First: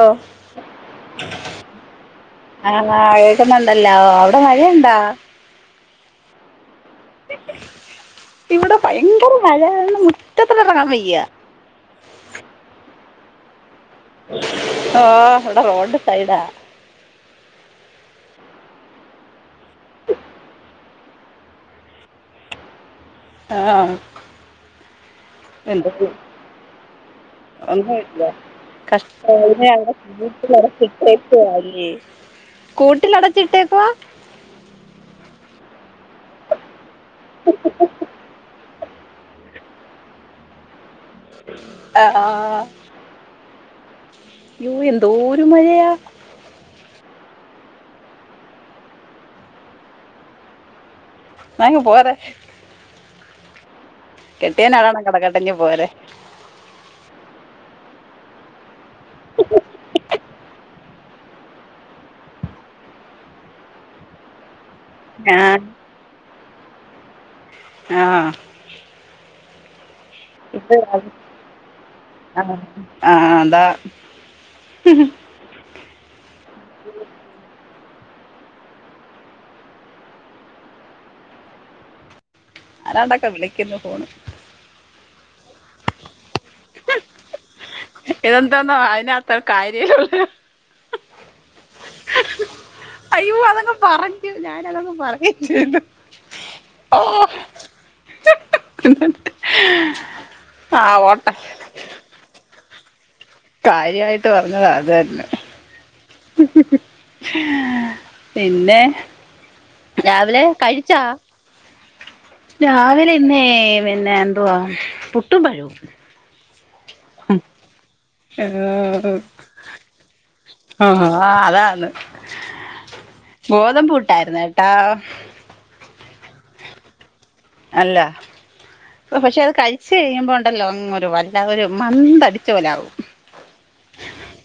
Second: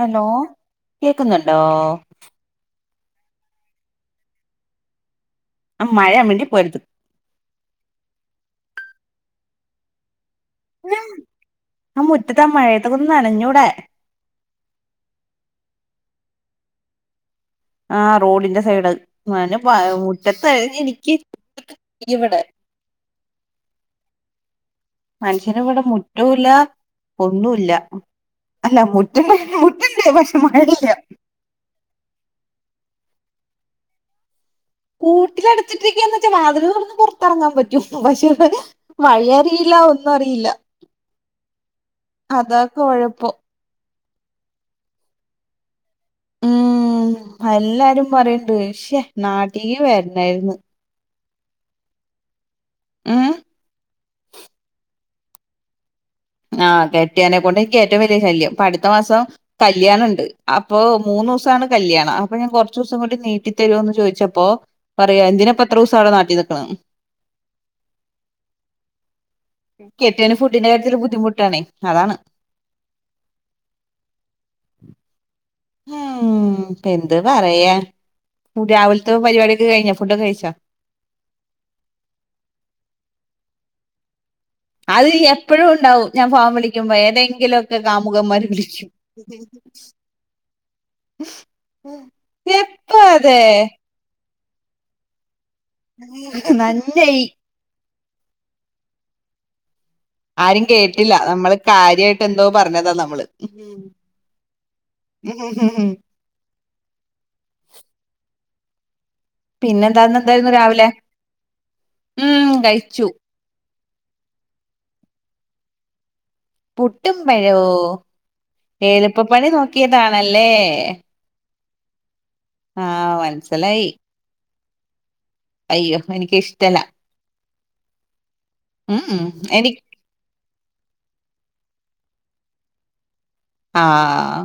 Hello കേക്കുന്നുണ്ടോ ആ വഴക്കുന്നുണ്ടല്ലോ അവിടെ മഴയുണ്ടോ മഴയാ വേണ്ടി പോയത് ഇവിടെ ഭയങ്കര മഴ ആ മുറ്റത്താ മഴയത്തക്കന്ന് നനഞ്ഞൂടെ ആഹ ഇവിടെ റോഡ് സൈഡ് ആ ആ റോഡിന്റെ സൈഡ് അ മുറ്റത്ത്ഴിഞ്ഞഞ്നി ഇവിടെ ആഹ മനുഷ്യന് ഇവിടെ മുറ്റൂല്ല ഒന്നല്ല കഷ്ട [inaudible] മഴയില്ല ട്ടല്ലേ കൂട്ടിലടച്ചിട്ടേക്കവാ കൂട്ടിലെടുത്തിട്ടിരിക്കാന്ന് വെച്ചാ വാതിലന്ന് പുറത്തിറങ്ങാൻ പറ്റും പക്ഷെ വഴിറിയില്ല ഒന്നും അറിയില്ല അതൊക്കെ കുഴപ്പം ഓ എന്തോ ഒരു മഴയാ ഉം എല്ലാരും പറയണ്ട് പക്ഷേ നാട്ടീക്ക് വരണായിന്ന് നങ്ങ പോര മ്മ് കെട്ടിയനാളാണ് കടക്കെട്ടഞ്ഞഞ് പോരെ ആഹ് കെട്ടിയാനെക്കൊണ്ട് എനിക്ക് ഏറ്റവും വലിയ ശല്യം പഠ അത്ത മാസം കല്യാണംുണ്ട് അപ്പോൊ മൂന്ന ദിവസ കാണ് കല്യാണം അപ്പൊ ഞാൻ കുറച്ച ദിവസം കൂടി നീട്ടി തരുമോന്ന് ചോദിച്ചപ്പോ പറയാ ആ എന്തിനാ പത്ര ദിവസം അവിടെ നാട്ടി നിക്കുന്നു ആ കെട്ടിയോന് ഫുഡിന്റെ ഇപ്പ കാര്യത്തില് ബുദ്ധിമുട്ടാണേ അതാണ് ആഹ ആഹ അതാ മ്മ്മ് ഉം എന്ത് പറയാ രാവിലത്തെ പരിപാടിിയക്കെ കഴിഞ്ഞ ഫുഡ കഴിച്ച അനാണ്ടൊക്കെ വിളിക്കുന്നു ഫോണ് അത് എപ്പഴും ഉണ്ടാവും ഞാൻ ഫാമിലി വിളിക്കുമ്പോ ഏതെങ്കിലൊക്കെ കാമുകന്മാർ ഇതെന്താന്നോ വിളിക്കും അതിനകത്ത് കാര്യമുള്ള ഉം അയ്യോ അതങ്ങ് പറഞ്ഞു ഞാനതങ്ങ് [unintelligible] ഓ നന്നായി [inaudible] ആരും ആ കേട്ടില്ല ഓട്ടെ നമ്മള് കാര്യായിട്ട് എന്തോ പറഞ്ഞതാ നമ്മള് കാര്യമായിട്ട് പറഞ്ഞത് അത് തന്നെ ഉം ഉം ഉം ഉം. പിന്നെ പിന്നെന്താന്ന് രാവിലെ എന്തായിരുന്നു കഴിച്ചോ ഉം കഴിച്ചു രാവിലെ ഇന്നേ പിന്നെ എന്തുവാ പുട്ടും പഴോ പുട്ടും പഴവോ എളുപ്പപ്പണി നോക്കിയതാണല്ലേ ആ അതാണ് ആഹ് മനസ്സിലായി ഗോതമ്പ് പുട്ടായിരുന്നു കെട്ടോ അയ്യോ എനിക്ക് ഇഷ്ടല്ല അല്ല. പക്ഷെ അത് എനി കഴിച്ച് കഴിയുമ്പോ ഉണ്ടല്ലോ [unintelligible] അല്ല ഒരു മന്തടിച്ച പോലെ ആകും ആഹ്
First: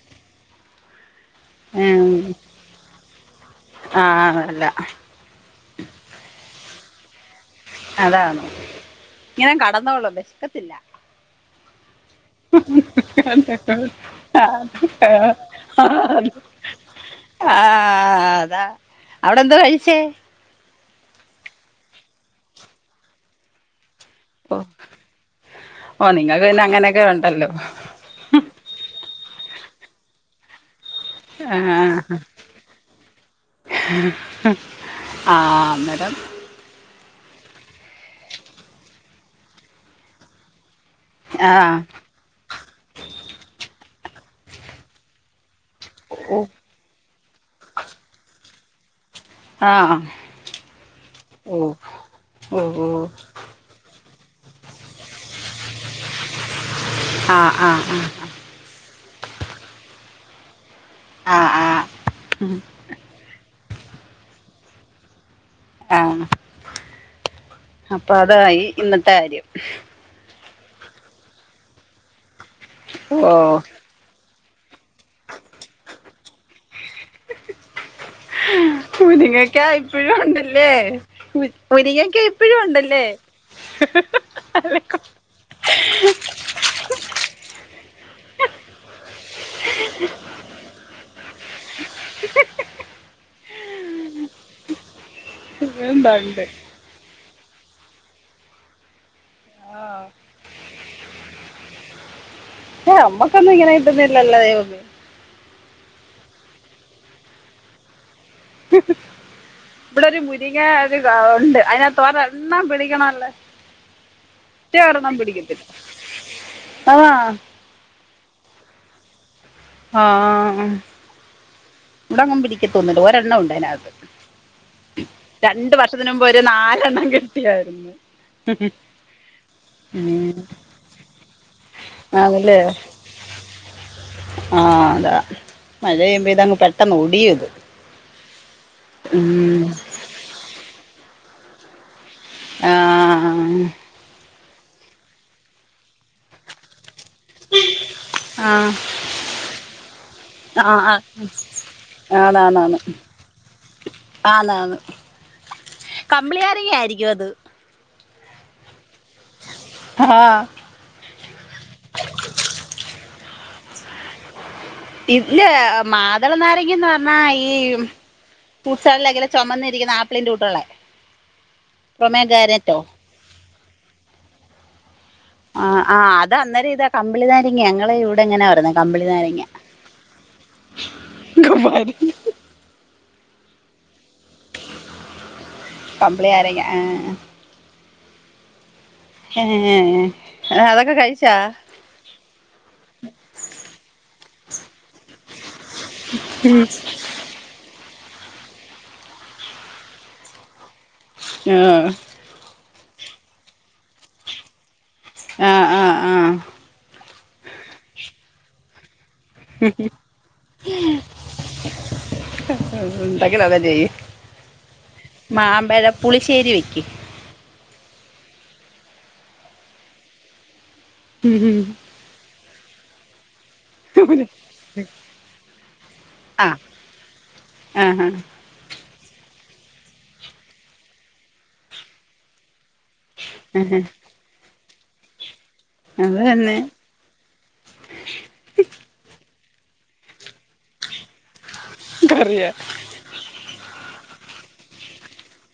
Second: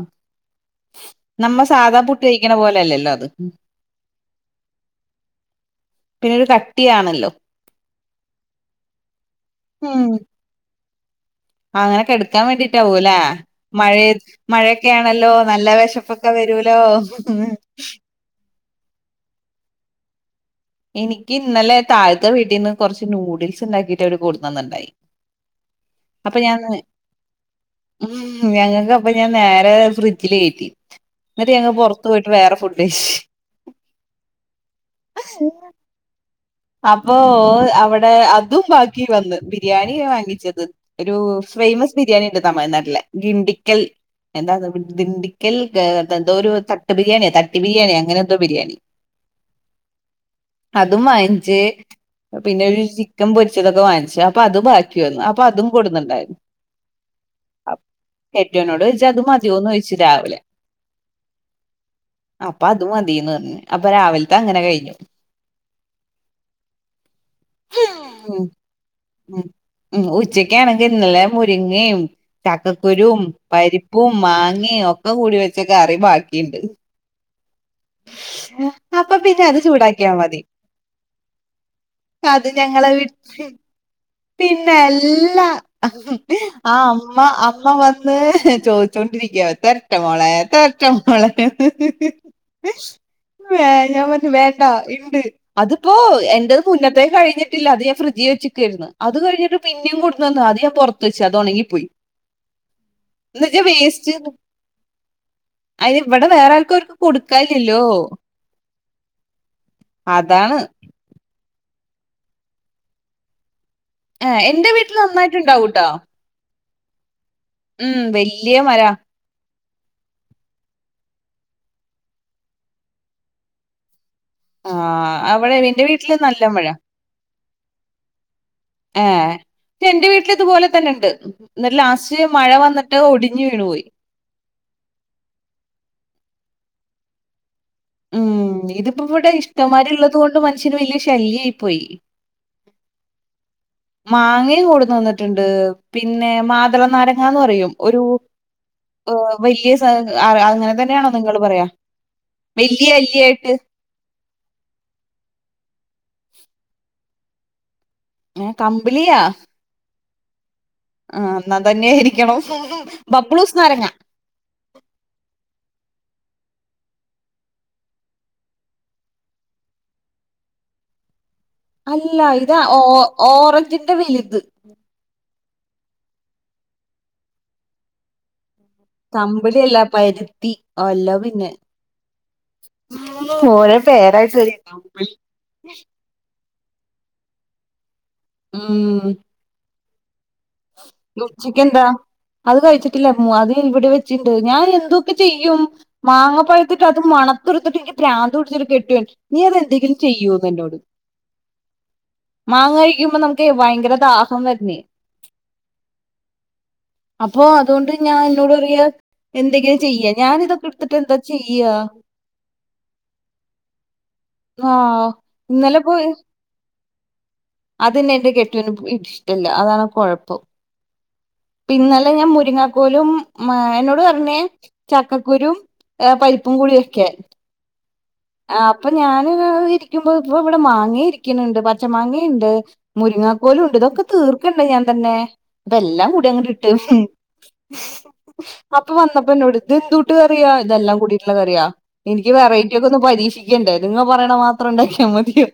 നമ്മൾ സാധാ ഉം. പുട്ട് കഴിക്കണ പോലല്ലല്ലോ അത് ആ അല്ല പിന്നൊരു കട്ടിയാണല്ലോ അതാണോ ഇങ്ങനെ ഉം കടന്നോളും വെശക്കത്തില്ല അങ്ങനെ കെടക്കാൻ വേണ്ടിട്ടാവും ല്ലെ. മഴയത്ത് ആ, മഴയൊക്കൊണല്ലോ നല്ല വിശപ്പൊക്കെ വരോലോ ആഹ് അതാ അവിടെ എന്താ കഴിച്ചേ എനിക്ക് ഇന്നലെ താഴത്തെ വീട്ടിൽന്ന് കൊറച്ച് നൂഡിൽസ് ഉണ്ടാക്കിട്ട് അവര് ഓ കൊടുന്നന്ന്ണ്ടായി ഓ അപ്പൊ നിങ്ങൾക്ക് പിന്നെ ഞാന് അങ്ങനെയൊക്കെ ഉണ്ടല്ലോ ഉം ഞങ്ങൾക്ക് അപ്പ ഞാൻ നേരെ നേരെ ഫ്രിഡ്ജില് കയറ്റി. എന്നിട്ട് ആ ഞങ്ങള് പുറത്ത് പോയിട്ട് വേറെ ഫുഡ് കഴിച്ച് ആഹ് അന്നേരം അപ്പൊ അവിടെ അതും ബാക്കി വന്ന് ബിരിയാണിയ വാങ്ങിച്ചത് ഒരു ആ ഫേമസ് ബിരിയാണി ഉണ്ട് തമിഴ്നാട്ടിലെ ഗിണ്ടിക്കൽ എന്താ ദിണ്ടിക്കൽ എന്തോ ഓ ഒരു തട്ട് ബിരിയാണിയോ തട്ടി ബിരിയാണിയോ അങ്ങനെ എന്തോ ബിരിയാണി ആ അതും ഓ വാങ്ങിച്ച് ഓ പിന്നെ ഒരു ഓ ചിക്കൻ പൊരിച്ചതൊക്കെ വാങ്ങിച്ച് അപ്പൊ അത് ബാക്കി വന്നു അപ്പൊ അതും കൊടുന്നുണ്ടായിരുന്നു ആ ആ കെട്ടിയോനോട് ചോയ്ച്ചു അത് മതിയോന്ന് ചോയ്ച്ച രാവിലെ ആ ആ അപ്പ അതു മതീന്ന് പറഞ്ഞു അപ്പൊ രാവിലത്തെ അങ്ങനെ കഴിഞ്ഞു ആഹ് അപ്പൊ അതായി ഇന്നത്തെ കാര്യം ഉച്ചക്കാണെങ്കിൽ ഇന്നലെ മുരിങ്ങയും ചക്കക്കുരും ഓ പരിപ്പും മാങ്ങയും ഒക്കെ ഒക്കെ കൂടി വെച്ച കറി ബാക്കിണ്ട് [inaudible] അത് മുരിങ്ങക്ക ചൂടാക്കിയാ ഇപ്പഴും മതി ഉണ്ട്ല്ലേ മുരിങ്ങക്ക അത് ഇപ്പഴും ഞങ്ങളെ ഉണ്ട്ല്ലേ വീ [inaudible] പിന്നെ അല്ലാ ആ അമ്മ അമ്മ വന്ന് ചോയ്‌ച്ചോണ്ടിരിക്കും തരട്ടെ മോളെ തരട്ടെ മോളെ വേ ഞാൻ പറഞ്ഞു വേണ്ട ഇണ്ട് അതിപ്പോ ഉണ്ടുണ്ട് എന്റെത് മുന്നത്തേ കഴിഞ്ഞിട്ട് ഇല്ല അത് ഞാൻ ഫ്രിഡ്ജില് വെച്ച്ക്കേര്ന്നു അത് കഴിഞ്ഞിട്ട് ആ പിന്നെയും കൊടുന്നന്നു. അത് ഞാൻ പുറത്ത് വെച്ച് അത് ഉണങ്ങിപ്പോയി ഏ നമ്മക്കൊന്നും [unintelligible] ഇങ്ങനെ വേസ്റ്റ് കിട്ടുന്നില്ലല്ലോ ദൈവമേ അയ്ന് ഇവിടെ വേറെ ആർ ർക്കും കൊടുക്കാല്ലല്ലോ ഇവിടൊരു മുരിങ്ങ ഒരു ഉണ്ട് അയിനകത്ത് ഒരെണ്ണം പിടിക്ക്‌ണില്ല ഏഹ് എന്റെ വീട്ടിൽ ഒറ്റയെരെണ്ണം നന്നായിട്ടുണ്ടാവൂട്ടോ പിടിക്കത്തില്ല മ് വെല്യേ മരാ ആഹ് ഇവടങ്ങും പിടക്കത്തൊന്നുല്ല ഒരെണ്ണം ഉണ്ടയ്നകത്ത് ആഹ് അവിടെ രണ്ട് എന്റെ വീട്ടില് വർഷത്തിന്മ്പ് ഒര് നാലെണ്ണം കിട്ടിയാര്ന്ന്. ഏ എന്റെ വീട്ട്ല് ഇത് പോലതന്നെണ്ട് ന്നട്ട് ലാസ്റ്റ് മഴ വന്ന്ട്ട് ഒടിഞ് വീണുപോയി. ആഹ് അതാ മഴെയ്യ്മ്പോ ഇതങ്ങ് പെട്ടന്ന് ഒടിയുത്. മ് ഇതിപ്പോ ഇവടെ ഇഷ്ടമാരിള്ളതോണ്ട് മനുഷ്യന് വല്ല്യേ ശല്യായി പോയി ആ മാങ്ങയും കൂടന്ന് വന്ന്ട്ട്ണ്ട് പിന്നെ മാതളനാരങ്ങാന്ന് പറയും ഒരു ആ ഏ വല്ല്യൊരു സാ ആ അങ്ങനെ ആ തന്നെയാണോ നിങ്ങള് പറയാ വല്ല്യേ അല്ലിയായിട്ട് കമ്പിളിയാരങ്ങയായിരിക്കും അത് ഏ കമ്പിളിയാ ആഹ് ബബ്ളൂസ് നാരങ്ങ ഇല്ല മാതള നാരങ്ങാന്ന് പറഞ്ഞാ ഈമ് ഫൂട്ട്സാലകിലെ ചൊമന്നിരിക്കുന്ന ആപ്പിളിന്റെ കൂട്ട്ള്ള അല്ല ഇത് ഓ ഓറഞ്ചിന്റെ വെല്ത് ആഹ് ആഹ് അത് അന്നര ഇതാ കമ്പളിനാരങ്ങ ഞങ്ങള് ഇവ്ടങ്ങനാ പറയ്ന്നേ കമ്പ്ളി അല്ല പര്ത്തി അല്ല പിന്നെ ഓര പേരാത്തരെ കമ്പ്ളി ഏ മ് ഏ അതക്കെ കഴിച്ചാ ഉച്ചക്ക് എന്താ അത് കഴിച്ചിട്ടില്ല മ അത് ഇവടെ വെച്ചിണ്ട് ഞാ എന്തൊക്കെ ചെയ്യും മാങ്ങപ്പഴ്ത്തിട്ട് അത് മ കണടുത്തിട്ട് എനിക്ക് ബ്രാന്ത്പിടിച്ചിട്ട് കെട്ട്യോൻ നീ അത് എന്തെങ്കിലും ചെയ്യോന്ന് എന്നോട് ആഹ് ആഹ് കഴിക്കുമ്പോ നമുക്ക് ഭയങ്കര ദാഹം വര്ന്നേ ആ ആ ആ അപ്പൊ അതുകൊണ്ട് ഞാൻ ന്നോട് പറയാ എന്തെങ്കിലും ചെയ്യേ ഞാന്തൊക്കെട്ത്ത്ട്ട് എന്താ ചിയ്യാ ഉണ്ടാക്കില അത് ചെയ് ആ ഇന്നലെ മാമ്പഴ പുളിശ്ശേരി വെ ക്കി അതെന്നെ എന്റെ കെട്ട്യോന് ഇഷ്ട്ടല്ല പ് അതാണ് പ് കൊഴപ്പം പിന്നലെ ഞാം മുരിങ്ങാക്കോലും മ എന്നോട് പറഞ്ഞേ ചക്കക്കുരൂം പരിപ്പും കൂടിവെക്കെ ഹ ഹാ അപ്പ ഞാന് ഇരിക്കുമ്പോ ഇപ്പൊ ഇവിടെ മാങ്ങ ഇരിക്ക്ണ് ണ്ട് പച്ച മാങ്ങേണ്ട് മുരിങ്ങാക്കോലുണ്ട് ഇതൊക്കെ തീർക്കണ്ടേ ഞാൻ തന്നെ അപ്പ അത് എല്ലാങ്കൂടി തന്നെ ങ്ങട്ട്ഇട്ട് അപ്പൊ വന്നപ്പോ ന്നോട് ഇതെന്തൂട്ട് കറിയാ ഇതെല്ലാം കൂടി നല്ല കറിയാ എനിക്ക് കറിയാ വെറൈറ്റി ഒക്കെ ഒന്ന് പരീക്ഷിക്കണ്ടേ നിങ്ങ പറയണ മാത്രണ്ടാക്കിയാമതിയോ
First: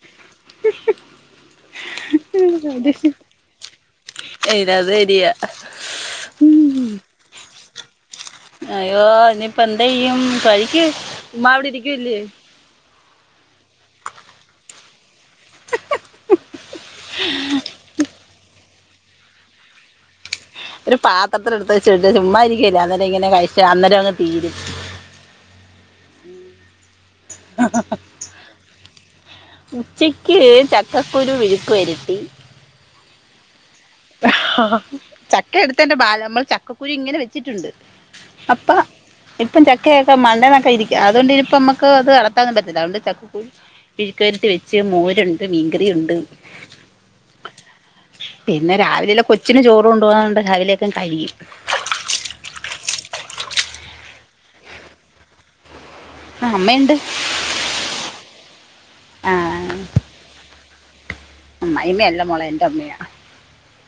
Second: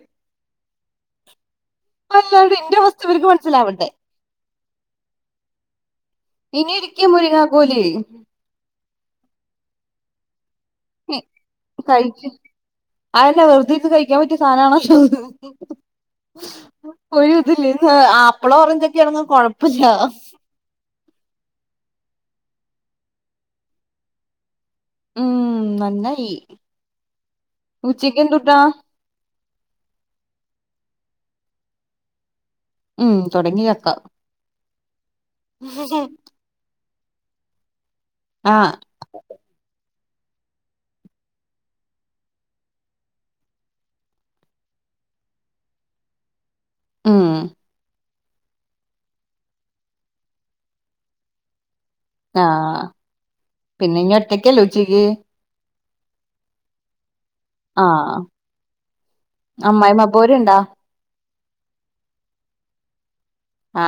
[unintelligible] ന്റെ അവസ്ഥവര്ക്ക് മനസ്സിലാവണ്ടേ അത് ശെരിയാ ഇനി ഇരിക്കാ മുരിങ്ങാകോല് അയ്യോ ഇനിപ്പോന്തയ്യും കഴിക്ക് ചുമ്മാവിടെരിക്കല്ലേ അതല്ല വെർതെഇരിന്ന് കഴിക്കാൻ പറ്റ്യേ സാധനാണോ അത് ഒര്തില്ലേ ന്നാ ആപ്പിളോ ഓറഞ്ചോക്കാണെങ്കി കൊഴപ്പല്ല ഒരു പാത്രത്തില്ട്ത്ത് വെച്ച് ചുമ്മാതിരിക്കല്ലേ അന്നേരം ഇങ്ങനെ കഴിച്ചാ അന്നേരം അങ് തീരും മ് നന്നായി ഉച്ചക്ക് എന്തുട്ടാ ഉച്ചയ്ക്ക് ചക്കക്കുരു വിഴുക്ക് വരട്ടി മ് തൊടങ്ങിയ ചക്ക എട്തേന്റെ ബാലം ഞമ്മൾ ചക്കക്കുരി ഇങ്ങനെ വെച്ചിട്ടുണ്ട് അപ്പ ആഹ് എപ്പൊ ച ക്കാ ഒക്കൊക്കെ മണ്ടന്നൊക്കെ ഇരിക്ക അതുകൊണ്ട ഇപ്പം നമുക്ക് അത് അടളത്താനും പറ്റില്ല അതൊണ്ട് ചക്കുരു മെഴുക്കുവാരാട്ടി വെച്ച് മോരുണ്ട് മീൻകറിണ്ട് ഉം പിന്നെ രാവിലെല്ല കൊച്ചിന് ചോറ് കൊണ്ട്പോക കൊണ്ട് രാവിലേക്കെ കഴിയും ആഹ് പിന്നെ ഇനി ഒറ്റക്കല്ലോ ഉച്ചിക്ക് ആ അമ്മ ഇണ്ട് ആഹ് അമ്മായിമ്മാ പോരിണ്ട ഉ അമ്മായിമ്മ അല്ല മോളെ എന്റെ അമ്മയാ അ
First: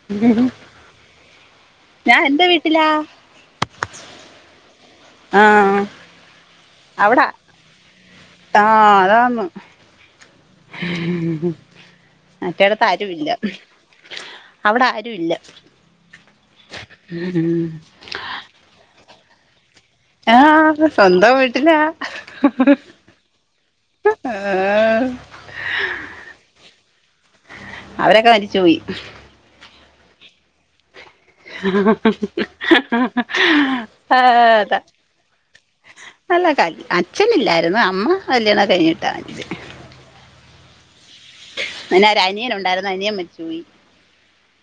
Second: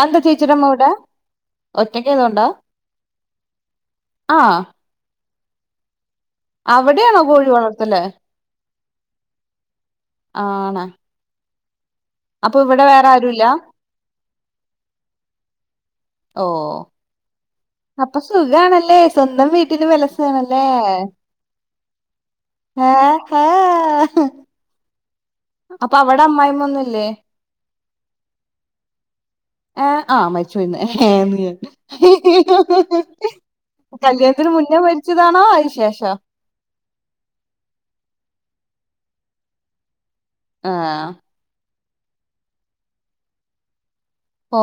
അയെന്ത ചേച്ചിടെ അമ്മവിടെ ഒറ്റക്ക് ഞാൻ ആയതു കൊണ്ട് എന്റെ വീട്ടിലാ ആഹ് ആഹ് അവിടെയാണോ കോഴി വളർത്തലേ ആഹ അതാണ് ആണ് അപ്പൊ മറ്റേടുത്ത് ഇവിടെ വേറെ ആരും ഇല്ല ആരുല്ല അവിടെ ആരുല്ല ഓ അപ്പൊ സുഖാണല്ലേ സ്വന്തം വീട്ട് ആഹ് സ്വന്തം വീട്ടിലാ ഏഹ് ആ അപ്പൊ അവിടെ അമ്മായി അമ്മ ഒന്നുല്ലേ അവരൊക്കെ മരിച്ചു പോയി ഏ ആ മരിച്ച് പോയിന്ന് ഏ ഏന്ന് കല്യാണത്തിന് മുന്നേ മരിച്ചതാണോ അയിന് ശേ അല്ല കല് അച്ഛനില്ലായിരുന്നു അമ്മ കല്യാണൊക്കെ കഴിഞ്ഞിട്ടാ മരിച്ചേ ആഹ് പിന്നൊരു അനിയൻ ഒണ്ടായിരുന്നു അനിയൻ മരിച്ച് പോയി ഓ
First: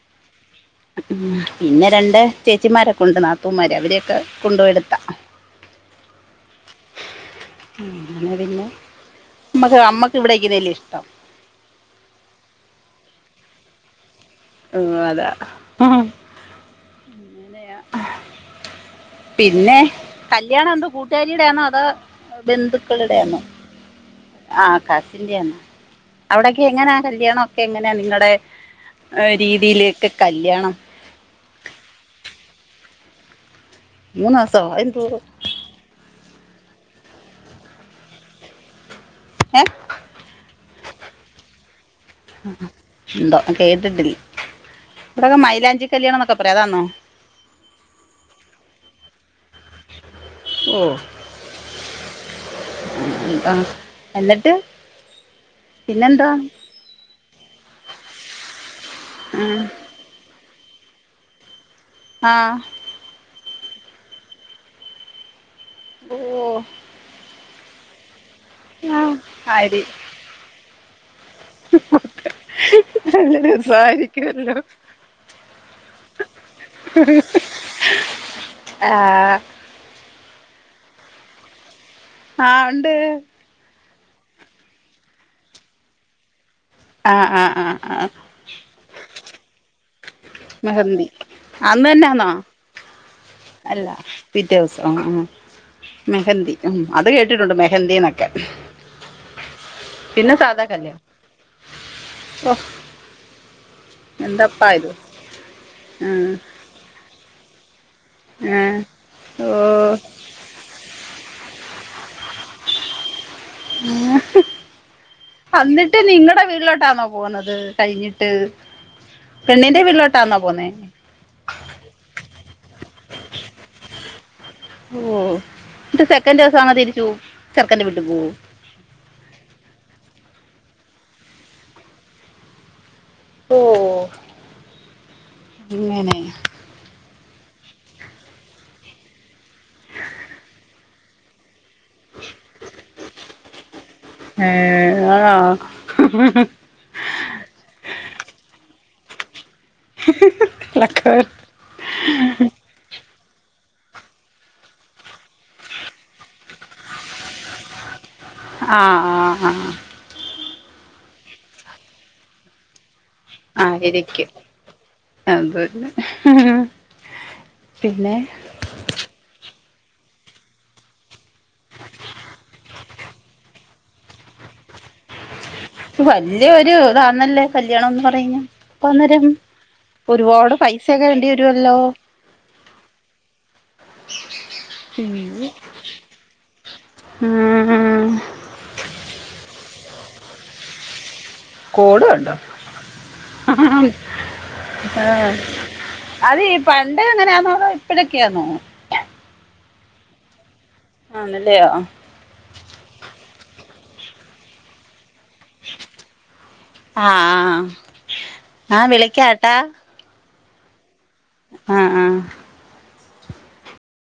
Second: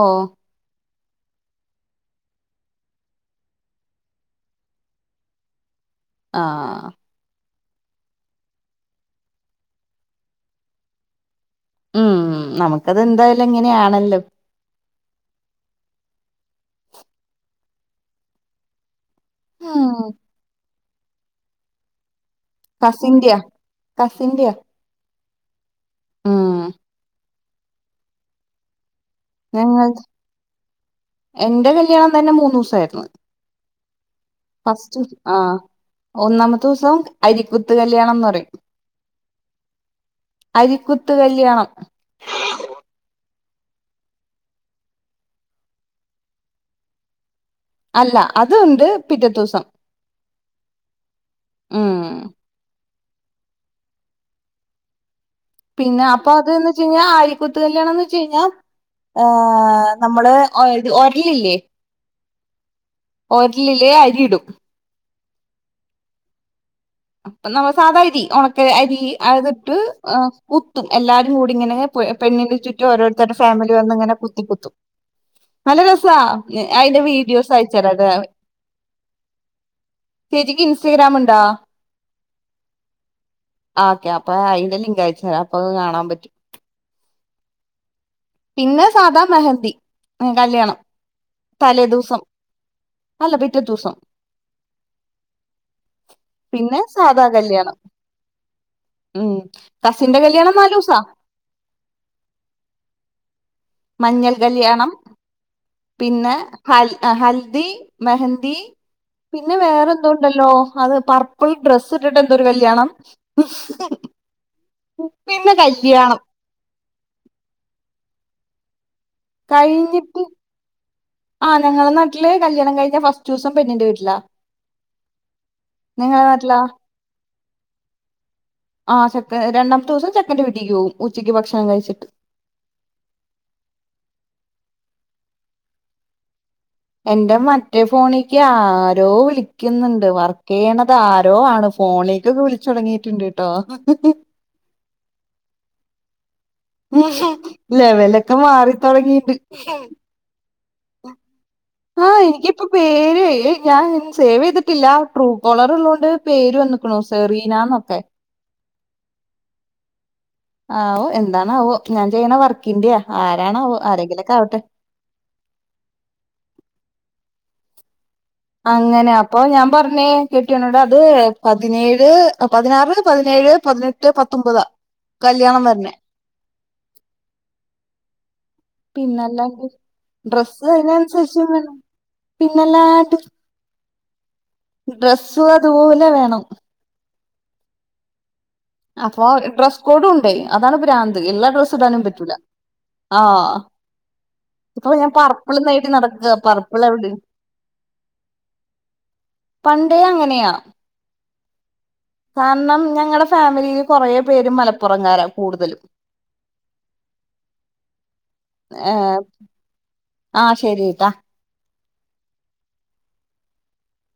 ഉം പിന്നെ രണ്ട് ചേച്ചിമാരൊക്കെ ഉണ്ട് നാത്തൂമാര് അവരൊക്കെ കൊണ്ടുപോയെടുത്താ ആ ആഹ് അങ്ങനെ പിന്നെ നമ്മക്ക് നമ്മക്ക് ഇവിടെനിക്കുന്നെ അല്ലേ ഇഷ്ടം ഉം നമുക്കതെന്തായാലും ഇങ്ങനെയാണല്ലോ ഓ അതാ അങ്ങനെയാ പിന്നെ ഉം കല്യാണം എന്തോ കൂട്ടുകാരിടെയാണോ അതോ കസിന്റെയാ ബന്ധുക്കളുടെയാണോ കസിന്റെയാ ആ കർ [unintelligible] ഉം അവിടക്കെ എങ്ങനാ കല്യാണം ഒക്കെ എങ്ങനെയ നിങ്ങടെ ആ ഞങ്ങൾ രീതിയിലേയെക്കെ കല്യാണം എന്റെ കല്യാണം തന്നെ മൂന്ന് ദിവസായിരുന്നു മൂന്ന് ദിവസോ ഫസ്റ്റ് എന്തോ ആഹ് ഒന്നാമത്തെ ദിവസം അരിക്കുത്ത് കല്യാണംന്ന് പറയും ഏ അരിക്കുത്ത് കല്യാണം ആ എന്തോ കേട്ടിട്ടില്ല ഇവിടെക്കെ മൈലാഞ്ചി കല്യാണം എന്നൊക്കെ പറയും അതാന്നോ അല്ല അത് ഉണ്ട് പിറ്റത്തെ ദിവസം ഓ ഉം ആഹ് എന്നിട്ട് പിന്നെ അപ്പൊ പിന്നെന്താ അതിന്ന് വെച്ച് കഴിഞ്ഞാ അരിക്കുത്ത്കല്യാണംന്ന് വെച്ച് കഴിഞ്ഞാ ഏ നമ്മള് ഒയ ഒരലില്ലേ ആഹ് ഒരലില് അരിയിടും ഓ അപ്പ നമ്മ സാധാ അരി ഉണക്ക അരി ആ അതിട്ട് ആരി കുത്തും എല്ലാട കൂടി ഇങ്ങനെ പെ പെണ്ണിന്റെ ചുറ്റും ഓരോരുത്തരുടെ നല്ല ഫാമിലി വന്നിങ്ങനെ രസായിരിക്കുമല്ലോ കുത്തിക്കുത്തും നല്ല രസാ അയിന്റെ വീഡിയോസ് അയച്ചരാ അത ആഹ് ചേച്ചിക്ക് ഇൻസ്റ്റഗ്രാം ഉണ്ടോ ആഹ് ഉണ്ട് ആ ഓക്കെ അപ്പൊ അയിന്റെ ലിങ്ക് അയച്ചു തരാം അപ്പൊ കാണാൻ പറ്റും ആഹ് ആഹ് ആ ആ പിന്നെ സാദാ മെഹന്തി കല്യാണം മെഹന്തി തലേ അന്ന് ദിവസം തന്നെയാന്നോ അല്ല പിറ്റേ അല്ല ദിവസം പിറ്റേ ദിവസം ആ മെഹന്തി ഉം പിന്നെ അത് സാധാ കേട്ടിട്ടുണ്ട് കല്യാണം മെഹന്തീന്നൊക്കെ ഉം കസിന്റെ കല്യാണം നാലൂസാ ഓഹ് മഞ്ഞൾ കല്യാണം ആ പിന്നെ ഹൽ ഹൽദി മെഹന്തി ആ ഓ പിന്നെ വേറെ എന്തോ ഇണ്ടല്ലോ അത് പർപ്പിൾ ഡ്രസ്സ് ച്ട്ട്ട്ടെന്തൊരു കല്യാണം പിന്നെ അന്നിട്ട് കല്യാണം നിങ്ങളടെ വീട്ടിലോട്ടാന്നോ പോവുന്നത് കഴിഞ്ഞി ട്ട് കഴിഞ്ഞിട്ട് ആ ഞങ്ങളെ നാട്ടില് കല്യാണം കഴിഞ്ഞ ഫസ്റ്റൂസം പെണ്ണിൻ്റെ വീട്ടിലാ ഓ ഇട്ട് നിങ്ങളെ സെക്കൻ്റൂസം നാട്ടിലാ അങ്ങ് തിരിച്ചു ചെർക്കൻന്റെ വീട്ടി പോവോ ആ ചെക്കൻ രണ്ടാമത്തൂസം ചെക്കൻ്റെ വീട്ടിക്ക് പോവും ഉച്ചക്ക് ഭക്ഷണം കഴിച്ചിട്ട് ഓ അങ്ങനെ എന്റെ മറ്റേ ഫോണിക്ക് ആരോ വിളിക്ക് ന്ന്ണ്ട് വർക്കെ യ്യണത് ആരോ ആണ് ഫോണിക്കൊക്കെ വിളിച്ചു തൊടങ്ങിട്ട്ണ്ട്ട്ടോ ഏ ആ ലെവലൊക്കെ മാറിത്തൊടങ്ങിണ്ട് ലക്ക [unintelligible] ആ എനിക്കിപ്പൊ പേരായ് ഏ ഞാൻ ഒന്നും സേവെയ്തിട്ടില്ല ട്രൂ കോളർ ഉള്ളോണ്ട് പേര് വന്ന്ക്ക്ണു സെറീനന്നൊക്കെ ആ ആ ആ ആവോ എന്താണാവോ ഞാൻ ചെയ്യണ വർക്കിൻ്റ്യാ ആ ഇരിക്കും അതെന്നെ പിന്നെ അങ്ങനെ അപ്പൊ ഞാ പർഞ്ഞേ കെട്ട്യോനോടത് പതിനേഴ് പതിനാറ് പതിനേഴ് പതിനെട്ട് പത്തൊമ്പതാ ഉ കല്യാണം വരണേ വല്യ ഒരു ഇതാന്നല്ലേ കല്യാണംന്ന് പറയുന്നെ പ്പ അന്നേരം പിന്നല്ലാണ്ട് ഒരുപാട് പൈസ്യക്കെ വേണ്ടി വരുവല്ലോ പിന്നെല്ലാണ്ട് ഉ ഡ്രസ്സ് അതുപോലെ വേണം ഉം അപ്പൊ ഡ്രസ് കോഡു ണ്ടേ അതാണ് ഭ്രാന്ത് ഇള്ള ഡ്രസ്സിടാനും പറ്റൂല ആഹ് ആന്ന് ഇപ്പൊ ആ ഞാൻ പർപ്പിൾ നേടി നടക്ക അതീ പർപ്പിൾ പണ്ട് എവിടെ എങ്ങനെയാന്നോ അതൊ ഇപ്പഴക്കെയന്നോ ആ പണ്ടേ അങ്ങനെയാ ആണല്ലെ ആം കാരണം ഞങ്ങടെ ഫാമിലിയില് കുറ പേര് മലപ്പുറം കാര കൂടുതലും ആ ആ ആ ഏ വിളിക്കാട്ടാ അ ശെരിട്ടാ ആ ആ